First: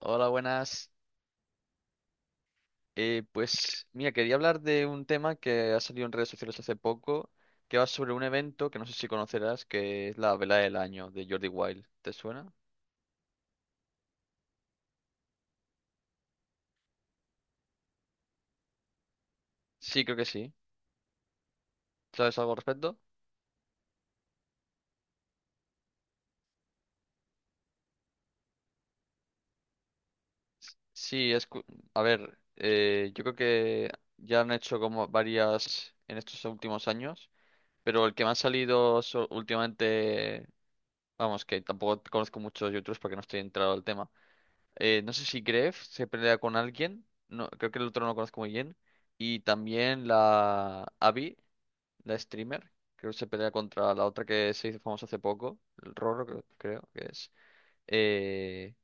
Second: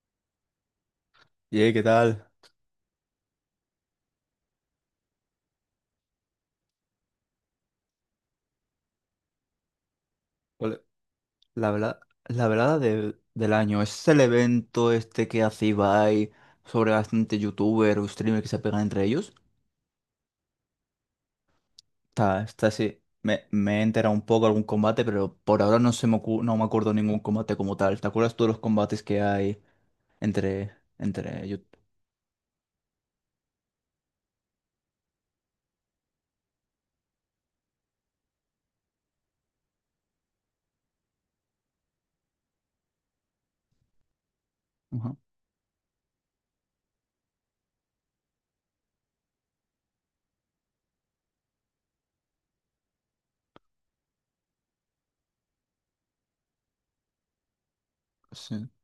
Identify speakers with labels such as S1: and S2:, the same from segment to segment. S1: Hola, buenas.
S2: Ye, ¿qué tal?
S1: Pues mira, quería hablar de un tema que ha salido en redes sociales hace poco, que va sobre un evento que no sé si conocerás, que es la Vela del
S2: Ole,
S1: Año de Jordi
S2: La
S1: Wild.
S2: verdad,
S1: ¿Te
S2: la
S1: suena?
S2: verdad de del año, es el evento este que hace Ibai sobre bastante youtuber o streamer que se pegan entre ellos.
S1: Sí, creo que sí. ¿Sabes
S2: Está,
S1: algo al
S2: está
S1: respecto?
S2: así. Me he enterado un poco algún combate, pero por ahora no me acuerdo ningún combate como tal. ¿Te acuerdas tú de los combates que hay entre,
S1: Sí, es...
S2: entre youtubers?
S1: A ver, yo creo que ya han hecho como varias en estos últimos años, pero el que me ha salido últimamente, vamos, que tampoco conozco muchos youtubers porque no estoy entrado al tema. No sé si Gref se pelea con alguien. No, creo que el otro no lo conozco muy bien. Y también la Abby, la streamer. Creo que se pelea contra la otra que se hizo famosa hace poco. El Roro, creo que es.
S2: Sí.
S1: Eh,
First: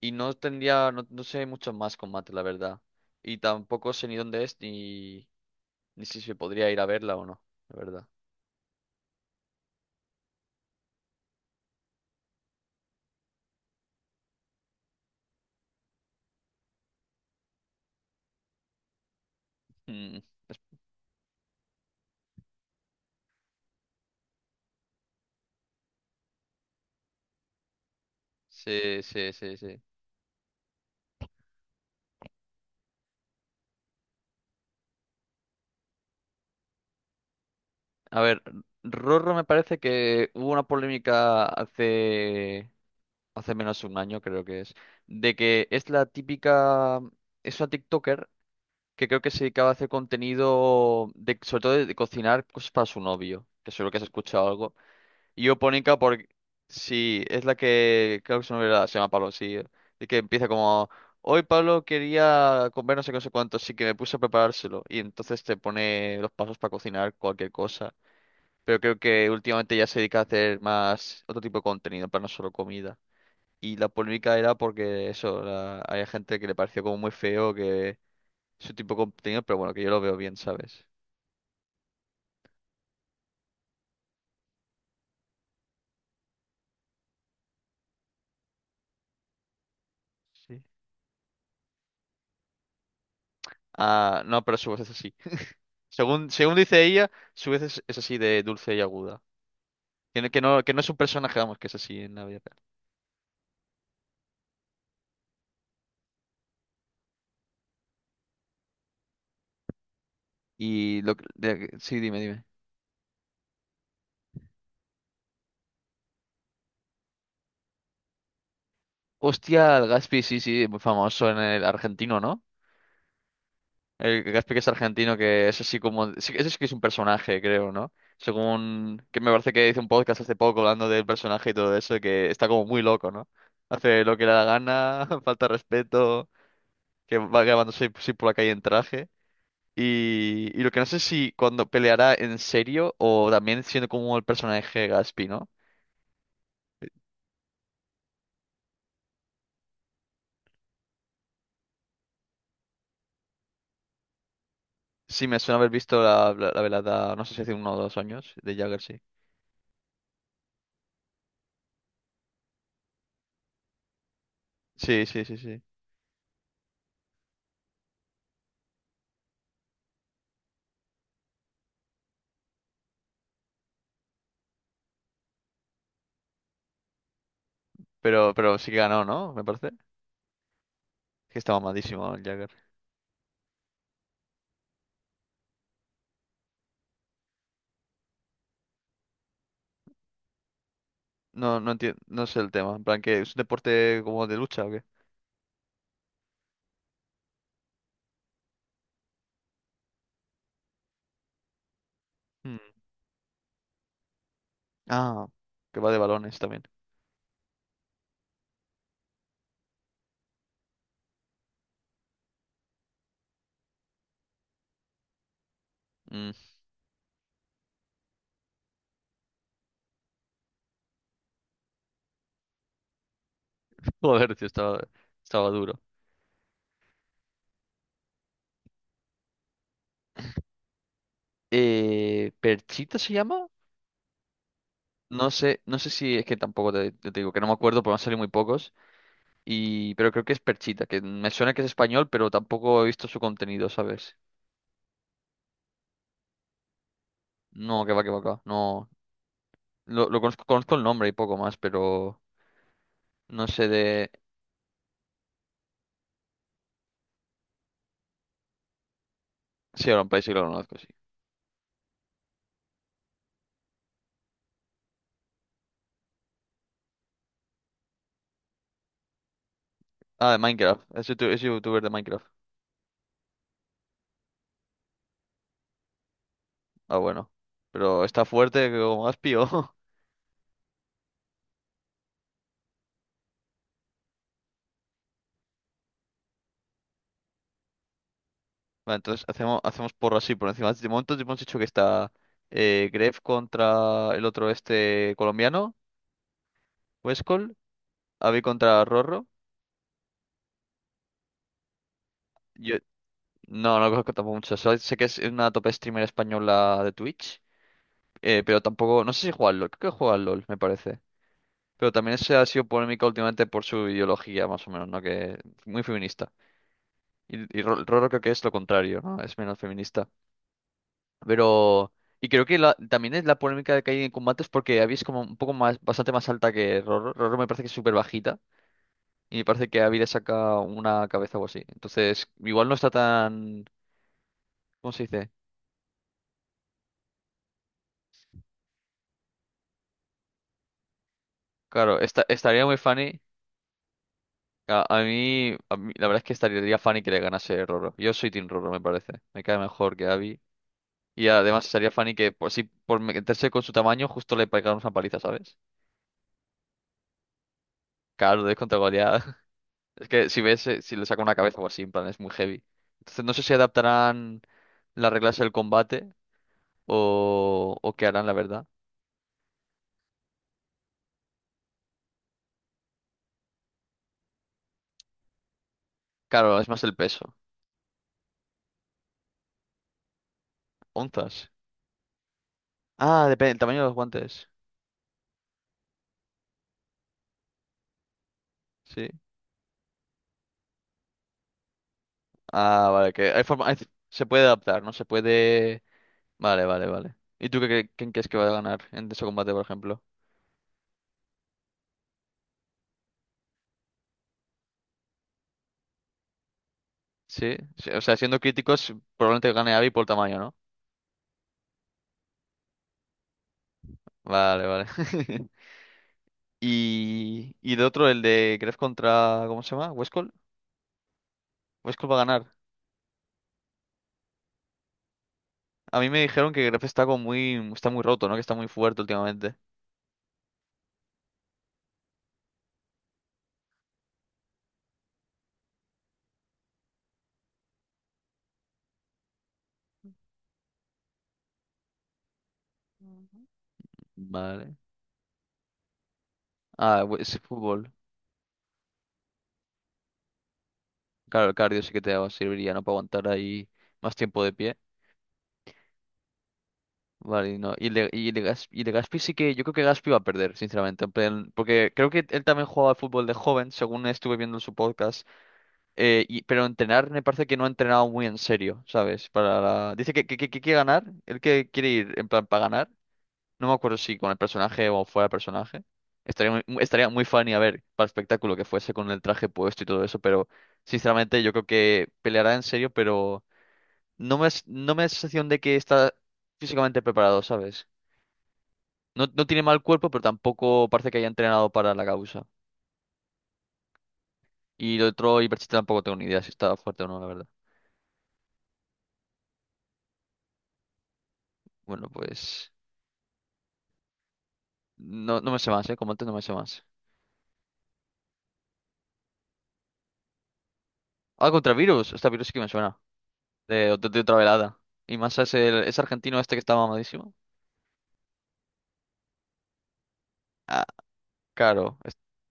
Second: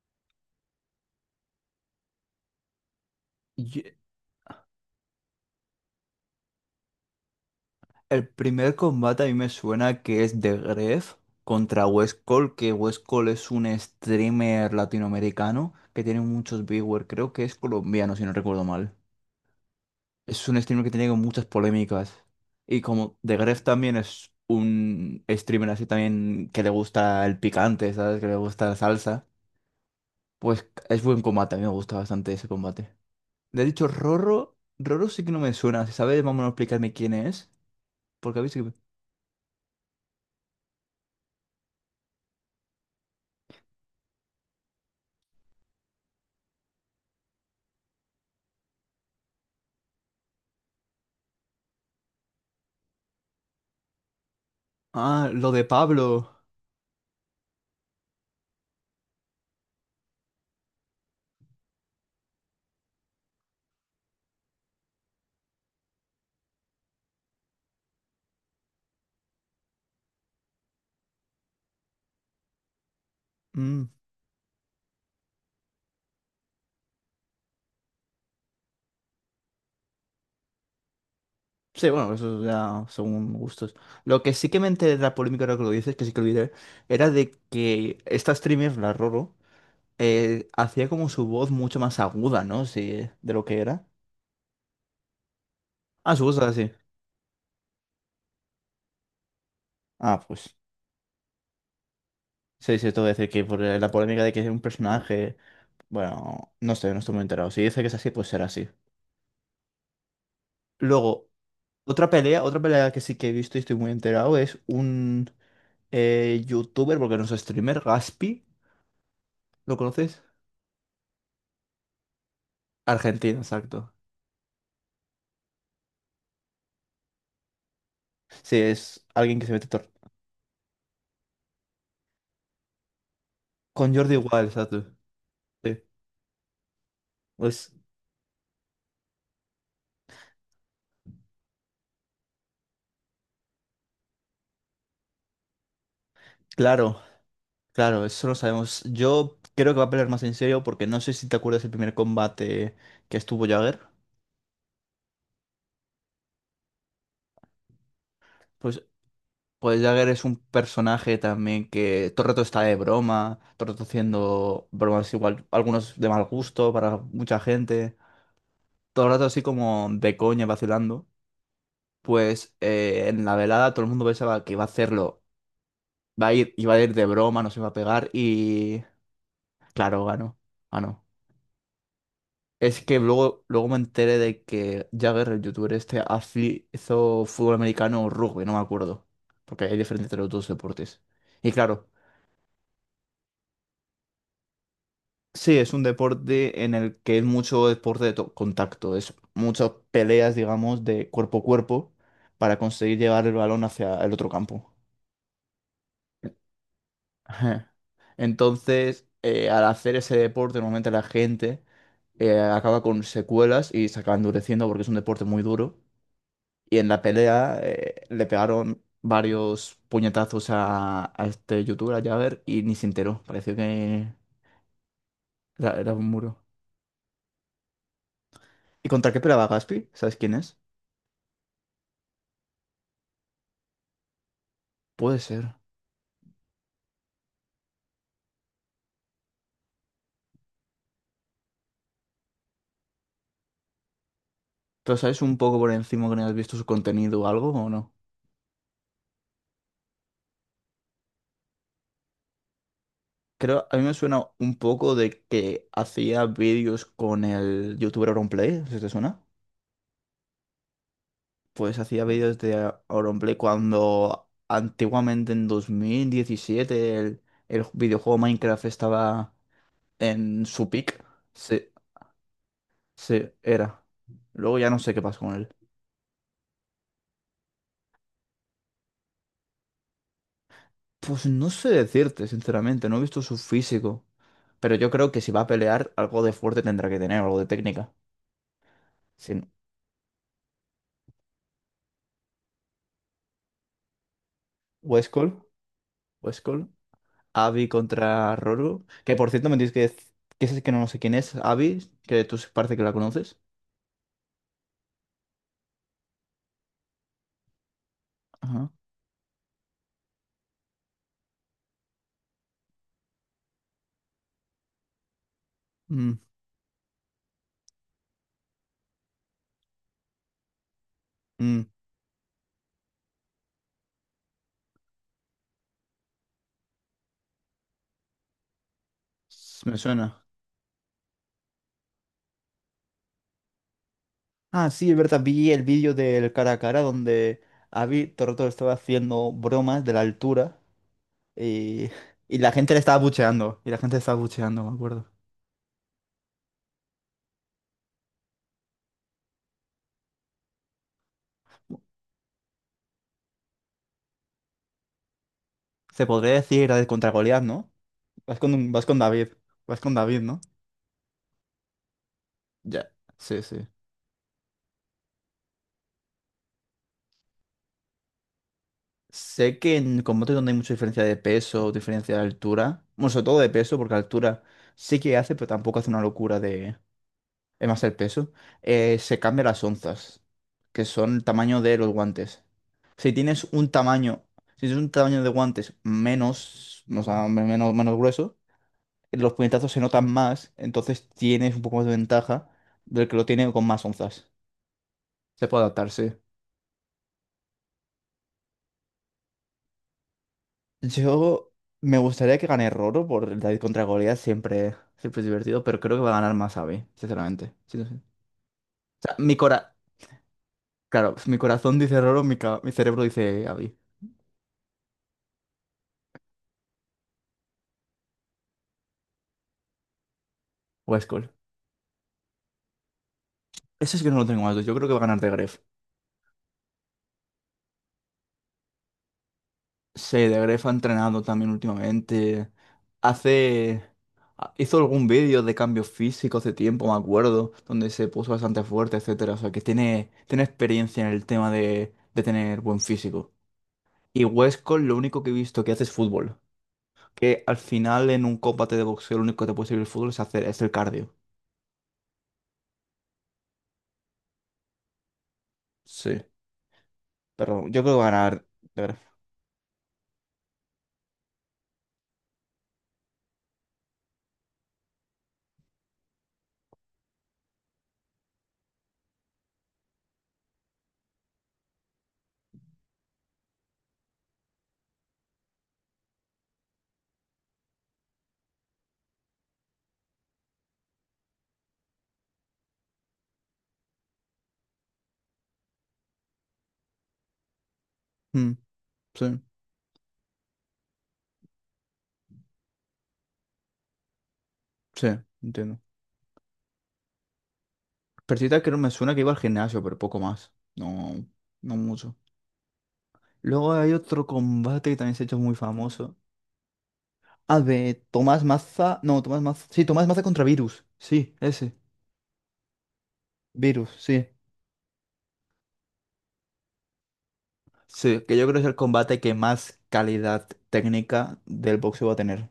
S1: y no tendría. No, no sé mucho más combate, la verdad. Y tampoco sé ni dónde es ni si se podría ir a verla o no, la verdad.
S2: El primer combate a mí me suena que es The Gref contra West Cole, que West Cole es un streamer latinoamericano que tiene muchos viewers, creo que es colombiano si no recuerdo mal.
S1: Mm.
S2: Es
S1: es-
S2: un streamer que tiene como muchas polémicas. Y como The Gref también es un streamer así también que le gusta el picante, ¿sabes? Que le gusta la
S1: Sí,
S2: salsa.
S1: sí, sí, sí.
S2: Pues es buen combate, a mí me gusta bastante ese combate. Le he dicho Rorro, Rorro sí que no me suena, si sabes, vamos a explicarme quién es,
S1: A
S2: porque
S1: ver,
S2: a mí sí que...
S1: Rorro me parece que hubo una polémica hace menos de un año creo que es, de que es la típica, es una TikToker que creo que se dedicaba a hacer contenido de, sobre todo de cocinar cosas para su novio, que seguro que has escuchado algo.
S2: Ah,
S1: Y
S2: lo
S1: yo
S2: de
S1: ponica porque
S2: Pablo.
S1: sí, es la que creo que su novio se llama Pablo, sí, y que empieza como hoy Pablo quería comer no sé qué, no sé cuánto, así que me puse a preparárselo. Y entonces te pone los pasos para cocinar cualquier cosa. Pero creo que últimamente ya se dedica a hacer más otro tipo de contenido, para no solo comida. Y
S2: Mm.
S1: la polémica era porque eso, había gente que le pareció como muy feo que su tipo de contenido, pero bueno, que yo lo veo bien, ¿sabes?
S2: Sí, bueno, eso ya según gustos. Lo que sí que me enteré de la polémica, ahora que lo dices, que sí que olvidé, era de que esta streamer, la Roro,
S1: Sí.
S2: hacía como su voz mucho más aguda, ¿no? Sí, de lo que era.
S1: Ah, no, pero su voz es así.
S2: Ah, su
S1: Según,
S2: voz era
S1: según
S2: así.
S1: dice ella, su voz es así de dulce y aguda.
S2: Ah,
S1: Que no, que
S2: pues.
S1: no, que no es un personaje, vamos, que es así en la vida real.
S2: Sí, sí, esto voy a decir que por la polémica de que es un personaje. Bueno, no sé, no estoy muy enterado. Si dice que es así, pues será así.
S1: Y lo que-
S2: Luego,
S1: de- sí,
S2: otra
S1: dime,
S2: pelea,
S1: dime.
S2: otra pelea que sí que he visto y estoy muy enterado es un youtuber, porque no es streamer, Gaspi.
S1: Hostia,
S2: ¿Lo
S1: el Gaspi,
S2: conoces?
S1: sí, sí, muy famoso en el argentino, ¿no?
S2: Argentina, exacto.
S1: El Gaspi que es argentino, que es así como... sí, ese sí que es un personaje, creo, ¿no?
S2: Sí,
S1: Según...
S2: es
S1: que me
S2: alguien que
S1: parece
S2: se mete
S1: que hizo un
S2: tor.
S1: podcast hace poco hablando del personaje y todo eso, que está como muy loco, ¿no?
S2: Con
S1: Hace
S2: Jordi
S1: lo que le da la
S2: igual, exacto.
S1: gana, falta
S2: Sí.
S1: respeto, que va
S2: Pues
S1: grabándose así por la calle en traje. Y lo que no sé si cuando peleará en serio o también siendo como el personaje Gaspi, ¿no?
S2: claro, claro, eso lo sabemos. Yo creo que va a pelear más en serio porque no sé si te acuerdas el primer combate que estuvo Jagger.
S1: Sí, me suena haber visto la velada, no sé si hace uno o dos años, de Jagger,
S2: Pues,
S1: sí.
S2: pues Jagger es un personaje también que todo el rato está de broma, todo el rato haciendo
S1: Sí,
S2: bromas
S1: sí, sí,
S2: igual,
S1: sí.
S2: algunos de mal gusto para mucha gente. Todo el rato así como de coña, vacilando. Pues en la velada todo el mundo pensaba que iba a hacerlo, iba a ir de broma, nos iba a pegar
S1: Pero sí que
S2: y...
S1: ganó, ¿no? Me parece.
S2: Claro, ganó. Ganó.
S1: Que estaba mamadísimo el Jagger.
S2: Es que luego me enteré de que Jagger, el youtuber este, hizo fútbol americano o rugby, no me acuerdo. Porque hay diferencia entre los dos deportes. Y
S1: No, no
S2: claro,
S1: entiendo, no sé el tema. En plan, ¿que es un deporte como de lucha o qué?
S2: sí, es un deporte en el que es mucho deporte de contacto. Es muchas peleas, digamos, de cuerpo a cuerpo para
S1: Mm.
S2: conseguir llevar el balón hacia el otro campo.
S1: Ah, que va de balones también.
S2: Ajá. Entonces, al hacer ese deporte, normalmente la gente acaba con secuelas y se acaba endureciendo porque es un deporte muy duro.
S1: Mm.
S2: Y en la pelea le pegaron varios puñetazos a este youtuber, a Jagger, y ni se enteró. Pareció que
S1: Joder, tío, estaba, duro.
S2: era un muro. ¿Y contra qué peleaba Gaspi? ¿Sabes quién es?
S1: ¿Perchita se llama?
S2: Puede
S1: No
S2: ser.
S1: sé, no sé si es que tampoco te digo que no me acuerdo, porque me han salido muy pocos. Y, pero creo que es Perchita, que me suena que es español, pero tampoco he visto su contenido, ¿sabes?
S2: ¿Pero sabes un poco por encima que no has visto su contenido o algo o
S1: No,
S2: no?
S1: que va, que va, que va. No, lo conozco, conozco el nombre y poco más, pero no sé
S2: Creo, a mí me
S1: de...
S2: suena un poco de que hacía vídeos con el youtuber Auronplay, ¿se te suena?
S1: Sí, ahora un país sí que lo conozco, sí.
S2: Pues hacía vídeos de Auronplay cuando antiguamente en 2017 el videojuego Minecraft estaba
S1: Ah, de
S2: en su
S1: Minecraft,
S2: pick.
S1: es es
S2: Sí,
S1: youtuber de Minecraft.
S2: sí, era. Luego ya no sé qué pasa con él.
S1: Ah, bueno. Pero está fuerte como has pío.
S2: Pues no sé decirte, sinceramente, no he visto su físico. Pero yo creo que si va a pelear, algo de fuerte tendrá que tener, algo de técnica.
S1: Vale, entonces
S2: Sin
S1: hacemos porro así por encima. De momento hemos dicho que está Gref contra el otro este
S2: Westcall,
S1: colombiano,
S2: Westcall,
S1: Westcol,
S2: Abby contra
S1: Avi contra
S2: Rorgu. Que
S1: Rorro.
S2: por cierto me tienes que decir que es que no sé quién es, Abby, que tú
S1: Yo
S2: parece que la conoces.
S1: no, no conozco tampoco mucho. Solo sé que es una top streamer española de Twitch. Pero
S2: Ajá.
S1: tampoco. No sé si juega al LOL. Creo que juega al LOL, me parece. Pero también se ha sido polémica últimamente por su ideología, más o menos, ¿no? Que muy
S2: Mm,
S1: feminista. Y Rorro creo que es lo contrario, ¿no? Es menos feminista.
S2: mm,
S1: Pero, y creo que también es la polémica que hay en combates porque Abby es como un poco más, bastante más alta que Roro. Roro me parece que es súper bajita y me parece
S2: me
S1: que Abby le
S2: suena.
S1: saca una cabeza o así. Entonces, igual no está tan,
S2: Ah,
S1: ¿cómo
S2: sí, es
S1: se
S2: verdad,
S1: dice?
S2: vi el vídeo del cara a cara donde Abby todo el rato estaba haciendo bromas de la altura. Y,
S1: Claro,
S2: y la
S1: estaría
S2: gente
S1: muy
S2: le estaba
S1: funny.
S2: bucheando. Y la gente le estaba bucheando, me
S1: A, a
S2: acuerdo.
S1: mí, a mí- la verdad es que estaría funny que le ganase Roro. Yo soy Team Roro, me parece. Me cae mejor que Abby. Y además estaría funny que, por si por meterse con su tamaño, justo le pegara una paliza, ¿sabes?
S2: Se podría decir la de contra Goliat, ¿no?
S1: Claro, de contra
S2: Vas con
S1: Goliat.
S2: David. Vas con
S1: Es
S2: David,
S1: que si
S2: ¿no?
S1: ves, si le saca una cabeza o así, en plan, es muy heavy.
S2: Ya.
S1: Entonces no
S2: Sí,
S1: sé si
S2: sí.
S1: adaptarán las reglas del combate o qué harán, la verdad.
S2: Sé que en combate donde hay mucha diferencia de peso, diferencia de altura. Bueno, sobre todo de peso, porque altura sí que hace, pero tampoco hace una locura
S1: Claro, es
S2: de.
S1: más el peso.
S2: Es más el peso. Se cambian las onzas, que son el
S1: Onzas.
S2: tamaño de los guantes. Si
S1: Ah,
S2: tienes
S1: depende del
S2: un
S1: tamaño de los
S2: tamaño.
S1: guantes.
S2: Si tienes un tamaño de guantes menos, o sea, menos grueso
S1: Sí.
S2: los puñetazos se notan más, entonces tienes un poco más de ventaja
S1: Ah,
S2: del
S1: vale,
S2: que lo
S1: que hay
S2: tiene con
S1: forma,
S2: más
S1: se
S2: onzas.
S1: puede adaptar, ¿no? Se
S2: Se puede
S1: puede...
S2: adaptar, sí.
S1: Vale, vale, vale. ¿Y tú qué, quién crees que va a ganar en ese combate, por ejemplo?
S2: Yo me gustaría que gane Roro por el David contra Goliath, siempre, siempre es divertido, pero creo que va a ganar Masabi, sinceramente.
S1: Sí,
S2: Sí, sí,
S1: sí.
S2: sí. O
S1: O sea, siendo críticos,
S2: sea, mi
S1: probablemente gane
S2: cora...
S1: Abby por tamaño, ¿no?
S2: Claro, mi corazón dice Roro, mi cerebro dice Abby.
S1: Vale, vale. Y de otro, el de Gref contra... ¿Cómo se llama? ¿Westcol?
S2: O Skull.
S1: Westcol va a ganar.
S2: Eso es que no lo tengo más. Yo creo que va a ganar de.
S1: A mí me dijeron que Gref está como muy, está muy roto, ¿no? Que está muy fuerte últimamente.
S2: Sí, de Grefg ha entrenado también últimamente. Hace... Hizo algún vídeo de cambios físicos hace tiempo, me acuerdo, donde se puso bastante fuerte, etcétera. O sea, que tiene experiencia en el tema de tener buen físico.
S1: Ujú.
S2: Y
S1: Vale.
S2: Westcott lo único que he visto que hace es fútbol.
S1: Ah, ese
S2: Que al
S1: fútbol.
S2: final en un combate de boxeo lo único que te puede servir el fútbol es el cardio.
S1: Claro, el cardio sí que te serviría, ¿no? Para aguantar ahí más tiempo de pie.
S2: Sí.
S1: Vale, y
S2: Pero
S1: no.
S2: yo
S1: Y
S2: creo que va
S1: de,
S2: a
S1: y de,
S2: ganar
S1: Gas-
S2: de
S1: y de
S2: Grefg.
S1: Gaspi sí que. Yo creo que Gaspi va a perder, sinceramente. En plan, porque creo que él también jugaba al fútbol de joven, según estuve viendo en su podcast. Y pero entrenar me parece que no ha entrenado muy en serio, ¿sabes? Dice que quiere ganar. Él que quiere ir en plan para ganar. No me acuerdo si con el personaje o fuera del personaje. Estaría muy, estaría muy funny a ver para el espectáculo que fuese con el traje puesto y todo eso, pero sinceramente yo creo que peleará en serio, pero no me da sensación de que está físicamente preparado, ¿sabes?
S2: Mm,
S1: No,
S2: sí,
S1: no tiene mal cuerpo, pero tampoco parece que haya entrenado para la causa. Y lo
S2: sí,
S1: otro, y Iberchita
S2: entiendo.
S1: tampoco tengo ni idea si está fuerte o no, la verdad.
S2: Persita creo me suena que iba al gimnasio, pero poco más. No, no
S1: Bueno,
S2: mucho.
S1: pues
S2: Luego hay otro combate que también se ha hecho
S1: no, no
S2: muy
S1: me sé más, ¿eh? Como
S2: famoso.
S1: antes no me sé más.
S2: Ah, de Tomás Maza. No, Tomás Maza. Sí, Tomás Maza contra Virus. Sí,
S1: Ah, contra
S2: ese.
S1: Virus. Esta Virus sí que me suena.
S2: Virus,
S1: De
S2: sí.
S1: otra velada. Y más es el, es argentino este que está mamadísimo.
S2: Sí, que yo creo que es el combate que más calidad técnica del
S1: Claro,
S2: boxeo va a tener.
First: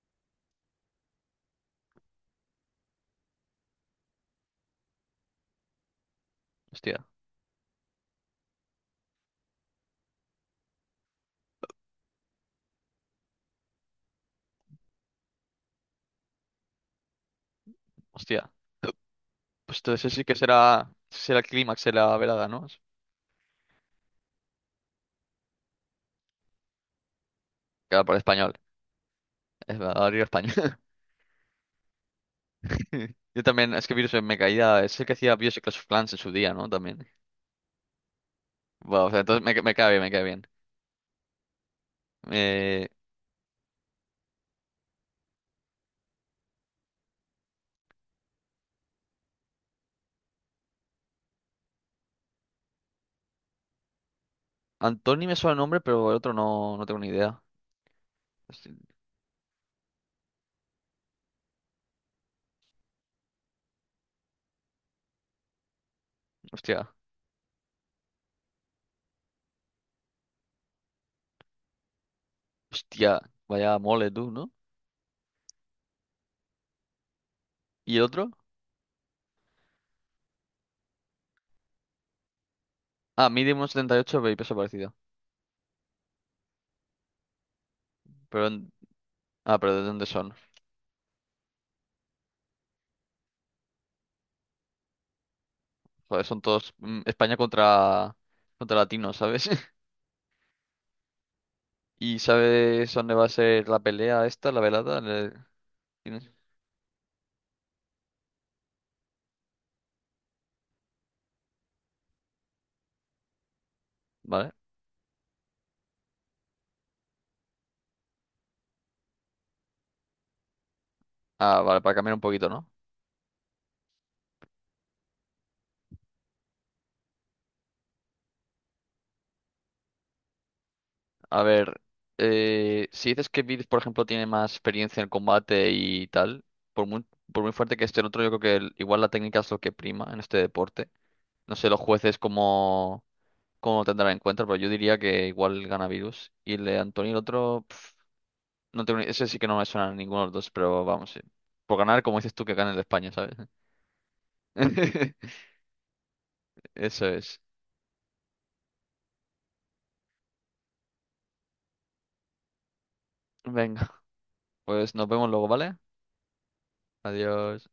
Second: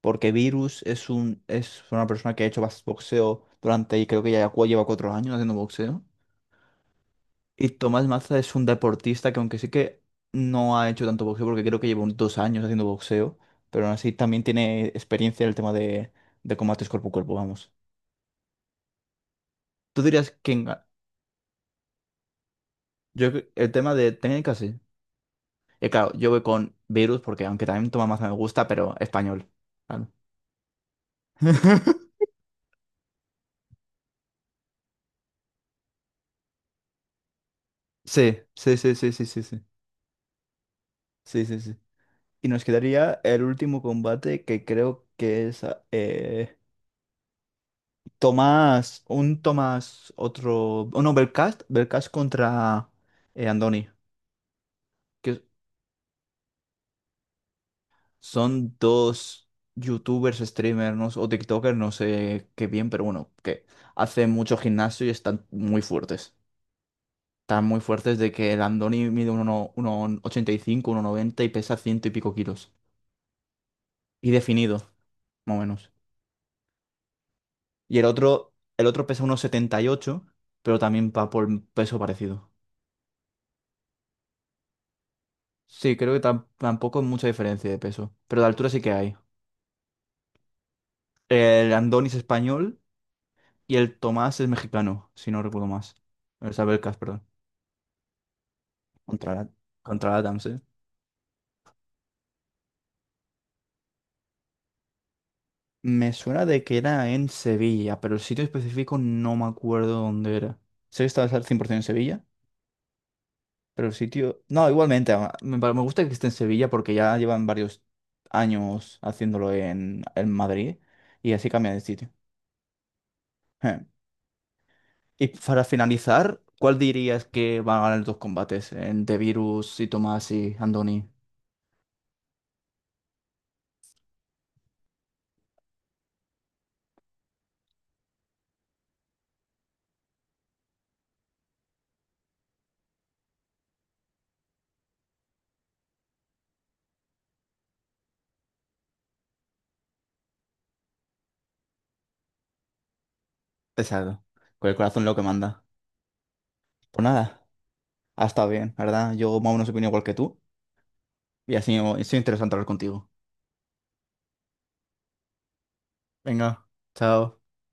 S2: Porque Virus es una persona que ha hecho boxeo durante, y creo que ya lleva 4 años haciendo boxeo.
S1: hostia,
S2: Y Tomás Maza es un deportista que aunque sí que no ha hecho tanto boxeo, porque creo que lleva unos 2 años haciendo boxeo, pero aún así también tiene experiencia en el tema de combates cuerpo a cuerpo, vamos.
S1: hostia. Pues
S2: Tú
S1: entonces ese sí
S2: dirías
S1: que
S2: que en-
S1: será el clímax de la velada, ¿no?
S2: yo, cre- El tema de técnicas, sí. Y claro, yo voy con Virus porque aunque también
S1: Claro,
S2: Tomás
S1: por
S2: Maza me
S1: español.
S2: gusta, pero español.
S1: Es
S2: Claro.
S1: horario español. Yo también, es que Virus me caía, es el que hacía Bioshock Clash of Clans en su día, ¿no? También.
S2: Sí, sí, sí,
S1: Bueno, o
S2: sí,
S1: sea,
S2: sí,
S1: entonces
S2: sí,
S1: me,
S2: sí,
S1: me cae bien, me cae bien.
S2: sí, sí, sí. Y nos
S1: Eh,
S2: quedaría el último combate que creo que es eh, Tomás, un Tomás, otro, oh, no, Belcast contra Andoni,
S1: Antoni me
S2: que
S1: suena el nombre, pero el otro no, no tengo ni idea. Hosti-
S2: son dos youtubers, streamers, no sé, o TikTokers, no sé qué bien, pero bueno, que hacen mucho gimnasio y están muy fuertes.
S1: Hostia,
S2: Están muy fuertes de que el Andoni mide 1,85, uno 1,90 y pesa ciento y pico kilos.
S1: hostia, vaya mole tú,
S2: Y
S1: ¿no?
S2: definido, más o menos.
S1: ¿Y
S2: Y
S1: el
S2: el
S1: otro?
S2: otro, el otro pesa 1,78 pero también va por peso parecido.
S1: Ah, Medium 78 y ocho y peso parecido.
S2: Sí, creo que tampoco hay mucha diferencia de peso, pero
S1: Pero,
S2: de altura
S1: en-
S2: sí que hay.
S1: ah, pero ¿de dónde son?
S2: El Andoni es español y el Tomás es mexicano, si no recuerdo más.
S1: Joder, son
S2: El
S1: todos
S2: Sabelcas,
S1: mm,
S2: perdón.
S1: España contra, contra latinos,
S2: Contra la,
S1: ¿sabes?
S2: contra la Adams, ¿eh?
S1: ¿Y sabes dónde va a ser la pelea esta, la velada?
S2: Me
S1: Tienes-
S2: suena de que era en Sevilla, pero el sitio específico no me acuerdo dónde era. Sé que estaba al 100% en Sevilla, pero el sitio...
S1: ¿Vale?
S2: No, igualmente, me gusta que esté en Sevilla porque ya llevan varios años haciéndolo en Madrid y así
S1: Ah,
S2: cambia
S1: vale,
S2: de
S1: para
S2: sitio.
S1: cambiar un poquito, ¿no?
S2: Y para finalizar, ¿cuál dirías que van a ganar los dos combates? En The Virus y Tomás y Andoni.
S1: A ver, si dices que Vid, por ejemplo, tiene más experiencia en el combate y tal, por muy, por muy fuerte que esté el otro, yo creo que igual la técnica es lo que prima en este deporte. No sé los jueces cómo lo tendrán en cuenta, pero yo diría que igual gana Virus. Y el de Antonio, el otro, pf, no tengo ni- ese sí que no me suena a ninguno de los dos, pero vamos, sí. Por ganar, como dices tú, que gane el de España, ¿sabes?
S2: Exacto. Con el corazón lo que manda. Pues
S1: Eso es.
S2: nada, ha estado bien, ¿verdad? Yo más o menos opino igual que tú. Y así es interesante hablar contigo.
S1: Venga. Pues nos vemos luego, ¿vale?
S2: Venga, chao.
S1: Adiós.